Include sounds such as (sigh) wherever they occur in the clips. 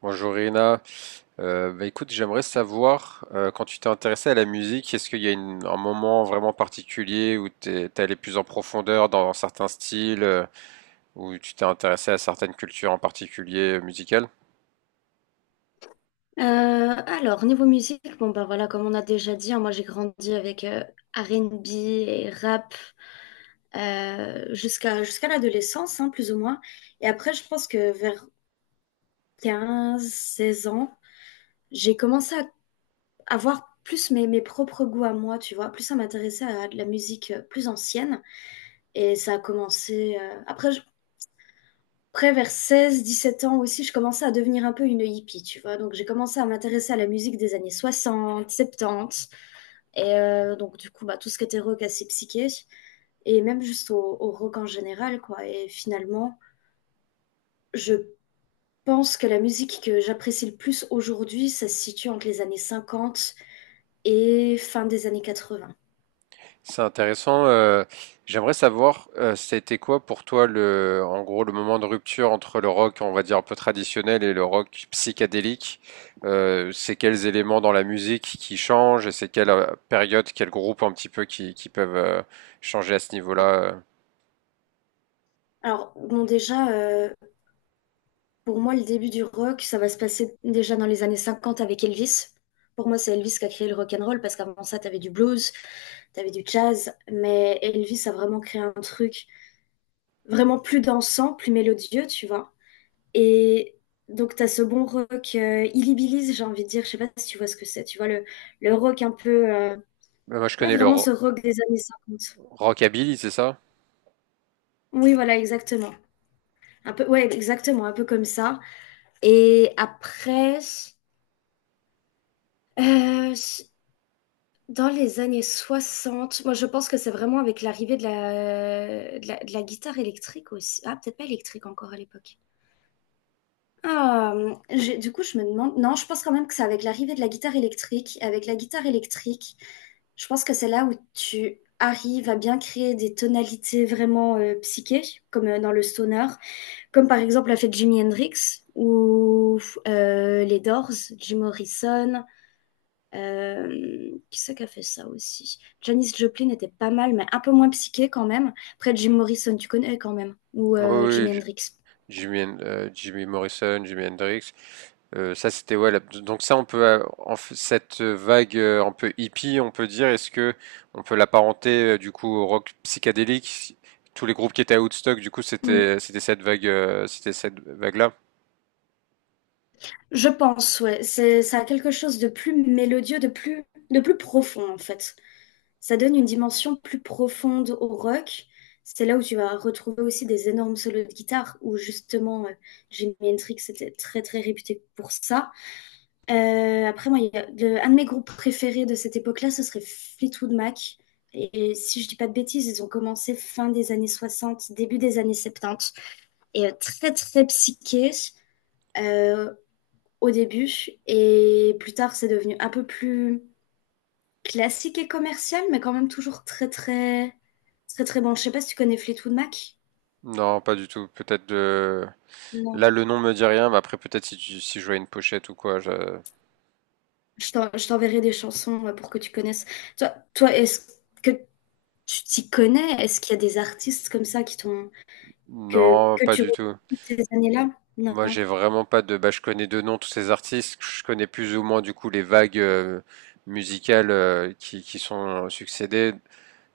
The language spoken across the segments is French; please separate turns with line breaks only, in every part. Bonjour Irina. Bah écoute, j'aimerais savoir, quand tu t'es intéressée à la musique, est-ce qu'il y a un moment vraiment particulier où t'es allé plus en profondeur dans certains styles, où tu t'es intéressée à certaines cultures en particulier musicales?
Euh, alors, niveau musique, bon, bah voilà, comme on a déjà dit, hein, moi j'ai grandi avec R&B et rap jusqu'à l'adolescence, hein, plus ou moins. Et après, je pense que vers 15 16 ans, j'ai commencé à avoir plus mes propres goûts à moi, tu vois, plus à m'intéresser à de la musique plus ancienne. Et ça a commencé. Après, vers 16 17 ans aussi, je commençais à devenir un peu une hippie, tu vois. Donc j'ai commencé à m'intéresser à la musique des années 60, 70. Et donc, du coup, bah, tout ce qui était rock assez psyché, et même juste au rock en général, quoi. Et finalement, je pense que la musique que j'apprécie le plus aujourd'hui, ça se situe entre les années 50 et fin des années 80.
C'est intéressant. J'aimerais savoir, c'était quoi pour toi en gros, le moment de rupture entre le rock, on va dire un peu traditionnel, et le rock psychédélique. C'est quels éléments dans la musique qui changent et c'est quelle période, quel groupe un petit peu qui peuvent changer à ce niveau-là.
Alors, bon, déjà, pour moi, le début du rock, ça va se passer déjà dans les années 50 avec Elvis. Pour moi, c'est Elvis qui a créé le rock and roll parce qu'avant ça, t'avais du blues, t'avais du jazz, mais Elvis a vraiment créé un truc vraiment plus dansant, plus mélodieux, tu vois. Et donc, tu as ce bon rock illibilise, j'ai envie de dire, je sais pas si tu vois ce que c'est, tu vois, le rock un peu,
Moi, je
ouais,
connais le
vraiment ce
ro-
rock des années cinquante.
rockabilly, c'est ça?
Oui, voilà, exactement. Un peu, ouais, exactement, un peu comme ça. Et après, euh, dans les années 60, moi je pense que c'est vraiment avec l'arrivée de la guitare électrique aussi. Ah, peut-être pas électrique encore à l'époque. Ah, du coup, je me demande. Non, je pense quand même que c'est avec l'arrivée de la guitare électrique. Avec la guitare électrique, je pense que c'est là où tu arrives à bien créer des tonalités vraiment psychées, comme dans le stoner, comme par exemple l'a fait Jimi Hendrix ou les Doors, Jim Morrison. Qui c'est qui a fait ça aussi? Janis Joplin était pas mal, mais un peu moins psyché quand même. Après, Jim Morrison, tu connais quand même, ou
Oui,
Jimi
oui,
Hendrix.
Jimmy Morrison, Jimi Hendrix. Ça, c'était ouais. Donc ça, on peut cette vague un peu hippie, on peut dire. Est-ce que on peut l'apparenter du coup au rock psychédélique? Tous les groupes qui étaient à Woodstock, du coup, c'était cette vague, c'était cette vague-là.
Je pense, ouais. C'est, ça a quelque chose de plus mélodieux, de plus profond, en fait. Ça donne une dimension plus profonde au rock. C'est là où tu vas retrouver aussi des énormes solos de guitare, où justement, Jimi Hendrix était très, très réputé pour ça. Après, moi, il y a un de mes groupes préférés de cette époque-là, ce serait Fleetwood Mac. Et si je dis pas de bêtises, ils ont commencé fin des années 60, début des années 70. Et très, très psyché. Euh, Au début et plus tard c'est devenu un peu plus classique et commercial, mais quand même toujours très très très très bon. Je sais pas si tu connais Fleetwood Mac.
Non, pas du tout. Peut-être de...
Non.
Là, le nom me dit rien, mais après, peut-être si, si je vois une pochette ou quoi.
Je t'enverrai des chansons pour que tu connaisses. Toi, toi, est-ce que tu t'y connais? Est-ce qu'il y a des artistes comme ça qui t'ont que
Non,
que
pas
tu
du
retrouves
tout.
ces années-là? Non.
Moi, j'ai vraiment pas bah, je connais de nom tous ces artistes. Je connais plus ou moins du coup les vagues musicales qui sont succédées,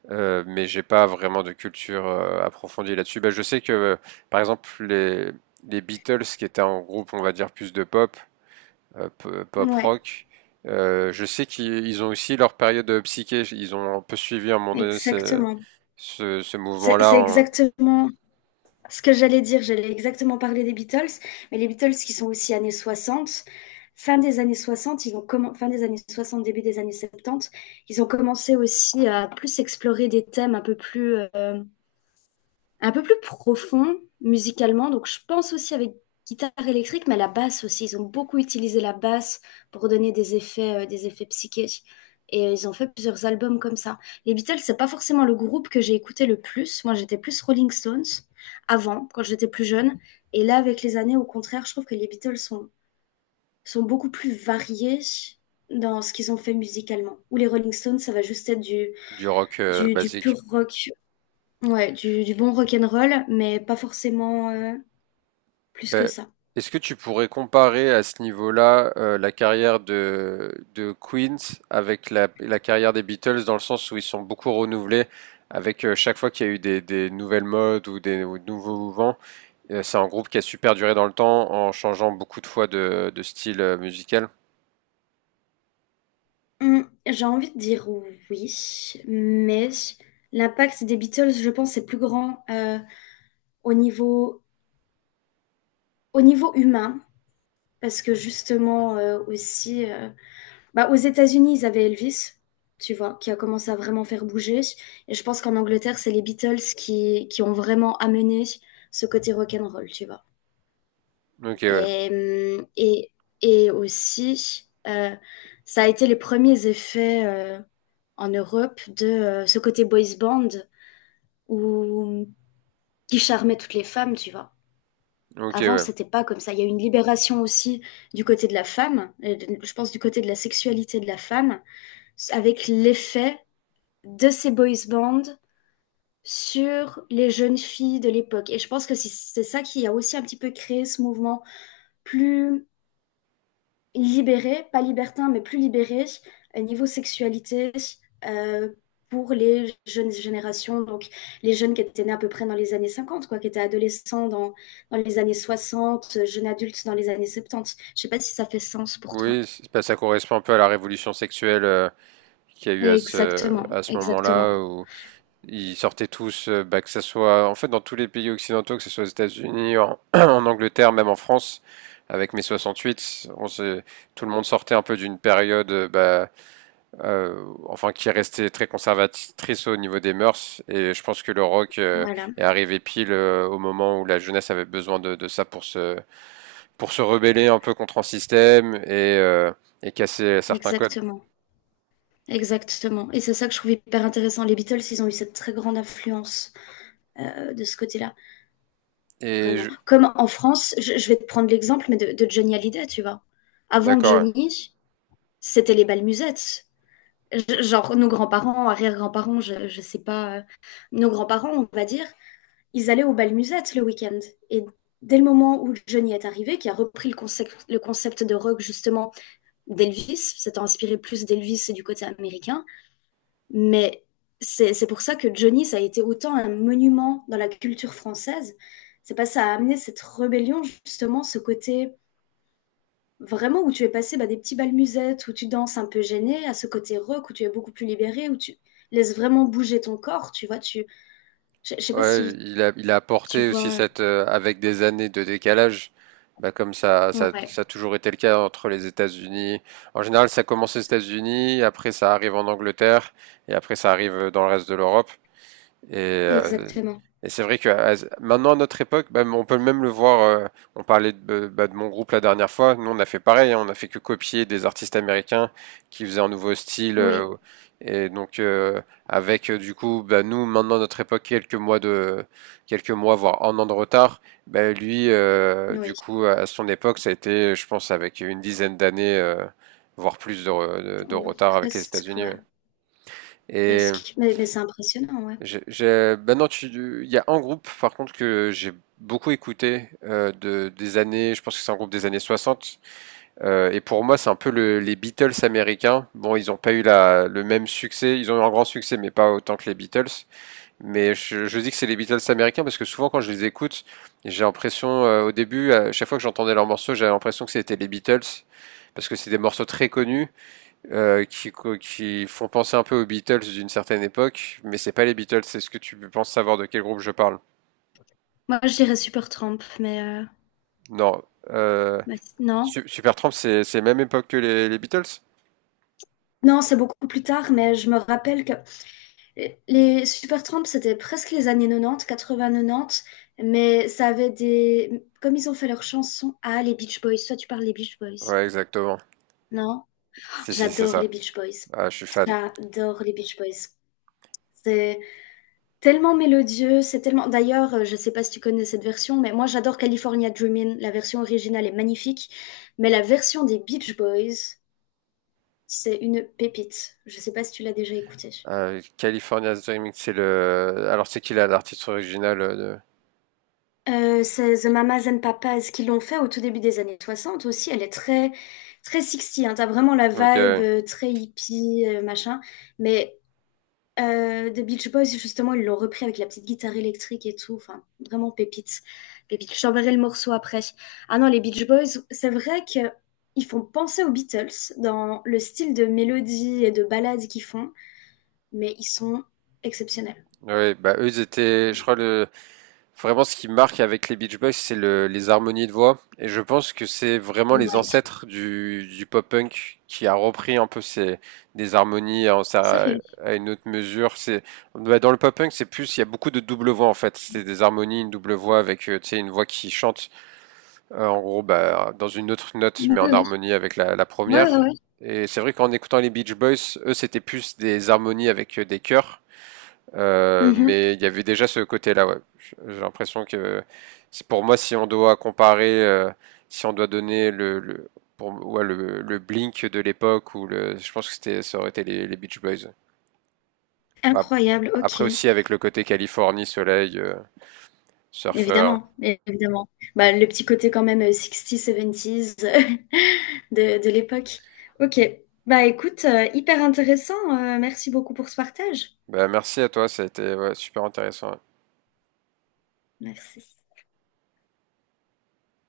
mais j'ai pas vraiment de culture approfondie là-dessus. Bah, je sais que, par exemple, les Beatles, qui étaient un groupe, on va dire plus de pop, pop
Ouais,
rock, je sais qu'ils ils ont aussi leur période psyché. Ils ont un peu suivi à un moment donné ce,
exactement.
ce, ce
C'est
mouvement-là
c'est
en-
exactement ce que j'allais dire, j'allais exactement parler des Beatles, mais les Beatles qui sont aussi années 60, fin des années 60, fin des années 60, début des années 70, ils ont commencé aussi à plus explorer des thèmes un peu plus profond musicalement. Donc, je pense aussi avec guitare électrique, mais la basse aussi. Ils ont beaucoup utilisé la basse pour donner des effets psychiques. Et ils ont fait plusieurs albums comme ça. Les Beatles, c'est pas forcément le groupe que j'ai écouté le plus. Moi, j'étais plus Rolling Stones avant, quand j'étais plus jeune. Et là, avec les années, au contraire, je trouve que les Beatles sont beaucoup plus variés dans ce qu'ils ont fait musicalement. Ou les Rolling Stones, ça va juste être du,
Du rock
du, du
basique.
pur rock. Ouais, du bon rock'n'roll, mais pas forcément plus que
Ben,
ça.
est-ce que tu pourrais comparer à ce niveau-là la carrière de Queens avec la carrière des Beatles dans le sens où ils sont beaucoup renouvelés avec chaque fois qu'il y a eu des nouvelles modes ou des ou de nouveaux mouvements? C'est un groupe qui a super duré dans le temps en changeant beaucoup de fois de style musical.
J'ai envie de dire oui, mais l'impact des Beatles, je pense, est plus grand au niveau, au niveau humain, parce que justement aussi, bah, aux États-Unis, ils avaient Elvis, tu vois, qui a commencé à vraiment faire bouger, et je pense qu'en Angleterre, c'est les Beatles qui ont vraiment amené ce côté rock'n'roll, tu vois.
Ok, ouais.
Et, et, et aussi, ça a été les premiers effets en Europe de ce côté boys band où, qui charmait toutes les femmes, tu vois.
Ok,
Avant,
ouais.
c'était pas comme ça. Il y a eu une libération aussi du côté de la femme, je pense du côté de la sexualité de la femme, avec l'effet de ces boys bands sur les jeunes filles de l'époque. Et je pense que c'est ça qui a aussi un petit peu créé ce mouvement plus libéré, pas libertin, mais plus libéré niveau sexualité euh, pour les jeunes générations, donc les jeunes qui étaient nés à peu près dans les années 50 quoi, qui étaient adolescents dans les années 60 jeunes adultes dans les années 70. Je sais pas si ça fait sens pour toi.
Oui, ben, ça correspond un peu à la révolution sexuelle qu'il y a eu à
Exactement,
à ce
exactement.
moment-là où ils sortaient tous, bah, que ce soit en fait dans tous les pays occidentaux, que ce soit aux États-Unis, (clears throat) en Angleterre, même en France, avec mai 68, tout le monde sortait un peu d'une période, euh, enfin qui restait très conservatrice au niveau des mœurs. Et je pense que le rock
Voilà,
est arrivé pile au moment où la jeunesse avait besoin de ça pour se rebeller un peu contre un système et casser certains codes.
exactement. Exactement. Et c'est ça que je trouve hyper intéressant. Les Beatles, ils ont eu cette très grande influence de ce côté-là.
Et
Vraiment.
je-
Comme en France, je vais te prendre l'exemple, mais de Johnny Hallyday, tu vois. Avant
d'accord.
Johnny, c'était les belles musettes. Genre, nos grands-parents, arrière-grands-parents, je sais pas, nos grands-parents, on va dire, ils allaient aux bal musettes le week-end. Et dès le moment où Johnny est arrivé, qui a repris le concept de rock, justement, d'Elvis, s'étant inspiré plus d'Elvis et du côté américain, mais c'est pour ça que Johnny, ça a été autant un monument dans la culture française. C'est pas ça a amené cette rébellion, justement, ce côté vraiment où tu es passé bah, des petits bals musettes, où tu danses un peu gêné, à ce côté rock, où tu es beaucoup plus libéré, où tu laisses vraiment bouger ton corps, tu vois. Tu... Je sais pas
Ouais,
si
il a
tu
apporté aussi
vois.
avec des années de décalage, bah comme ça,
Ouais,
ça a toujours été le cas entre les États-Unis. En général, ça commence aux États-Unis, après ça arrive en Angleterre, et après ça arrive dans le reste de l'Europe. Et, euh,
exactement.
et c'est vrai que maintenant à notre époque, bah, on peut même le voir. On parlait de mon groupe la dernière fois. Nous, on a fait pareil. Hein, on a fait que copier des artistes américains qui faisaient un nouveau style.
Oui,
Et donc avec du coup, bah, nous maintenant à notre époque quelques mois voire un an de retard. Bah, lui, du
oui.
coup, à son époque, ça a été, je pense, avec une dizaine d'années, voire plus de
On-
retard avec les
Presque,
États-Unis.
ouais.
Ouais. Et
Presque. Mais c'est impressionnant, ouais.
ben non, il y a un groupe par contre que j'ai beaucoup écouté des années, je pense que c'est un groupe des années 60. Et pour moi c'est un peu les Beatles américains. Bon, ils n'ont pas eu le même succès, ils ont eu un grand succès, mais pas autant que les Beatles. Mais je dis que c'est les Beatles américains parce que souvent quand je les écoute, j'ai l'impression, au début, à chaque fois que j'entendais leurs morceaux, j'avais l'impression que c'était les Beatles parce que c'est des morceaux très connus euh, qui, qui font penser un peu aux Beatles d'une certaine époque, mais c'est pas les Beatles. Est-ce que tu penses savoir de quel groupe je parle?
Moi, je dirais Super Trump, mais, euh,
Non. Euh,
mais non.
Supertramp, c'est même époque que les Beatles?
Non, c'est beaucoup plus tard, mais je me rappelle que les Supertramp, c'était presque les années 90, 80-90, mais ça avait des... Comme ils ont fait leurs chansons... Ah, les Beach Boys, toi tu parles des Beach Boys.
Ouais, exactement.
Non?
C'est
J'adore les
ça.
Beach Boys.
Ah, je suis fan.
J'adore les Beach Boys. C'est tellement mélodieux, c'est tellement... D'ailleurs, je sais pas si tu connais cette version, mais moi j'adore California Dreamin'. La version originale est magnifique, mais la version des Beach Boys, c'est une pépite. Je sais pas si tu l'as déjà écoutée.
California Dreaming, c'est le. Alors c'est qui là l'artiste original de...
C'est The Mamas and Papas qui l'ont fait au tout début des années 60 aussi. Elle est très, très 60 hein. T'as vraiment la vibe
Ok.
très hippie, machin. Mais The Beach Boys, justement, ils l'ont repris avec la petite guitare électrique et tout. Enfin, vraiment pépite. Pépite. Je t'enverrai le morceau après. Ah non, les Beach Boys, c'est vrai que ils font penser aux Beatles dans le style de mélodie et de ballade qu'ils font, mais ils sont exceptionnels.
Oui, bah eux ils étaient, je crois le Vraiment, ce qui marque avec les Beach Boys, c'est les harmonies de voix. Et je pense que c'est vraiment les
Ouais,
ancêtres du pop-punk qui a repris un peu des harmonies ça,
sérieux.
à une autre mesure. Bah, dans le pop-punk, c'est plus, il y a beaucoup de double voix en fait. C'est des harmonies, une double voix tu sais, une voix qui chante, en gros, bah, dans une autre note,
Oui,
mais en
oui.
harmonie avec la
Ouais,
première.
ouais,
Et c'est vrai qu'en écoutant les Beach Boys, eux, c'était plus des harmonies avec des chœurs.
ouais.
Mais il y avait déjà ce côté-là, ouais. J'ai l'impression que c'est pour moi, si on doit comparer, si on doit donner pour, ouais, le Blink de l'époque, ou je pense que ça aurait été les Beach Boys. Bah,
Incroyable,
après
OK.
aussi, avec le côté Californie, soleil, surfeur.
Évidemment, évidemment. Bah, le petit côté quand même, 60s, (laughs) de l'époque. OK. Bah, écoute, hyper intéressant, merci beaucoup pour ce partage.
Bah, merci à toi, ça a été ouais, super intéressant.
Merci.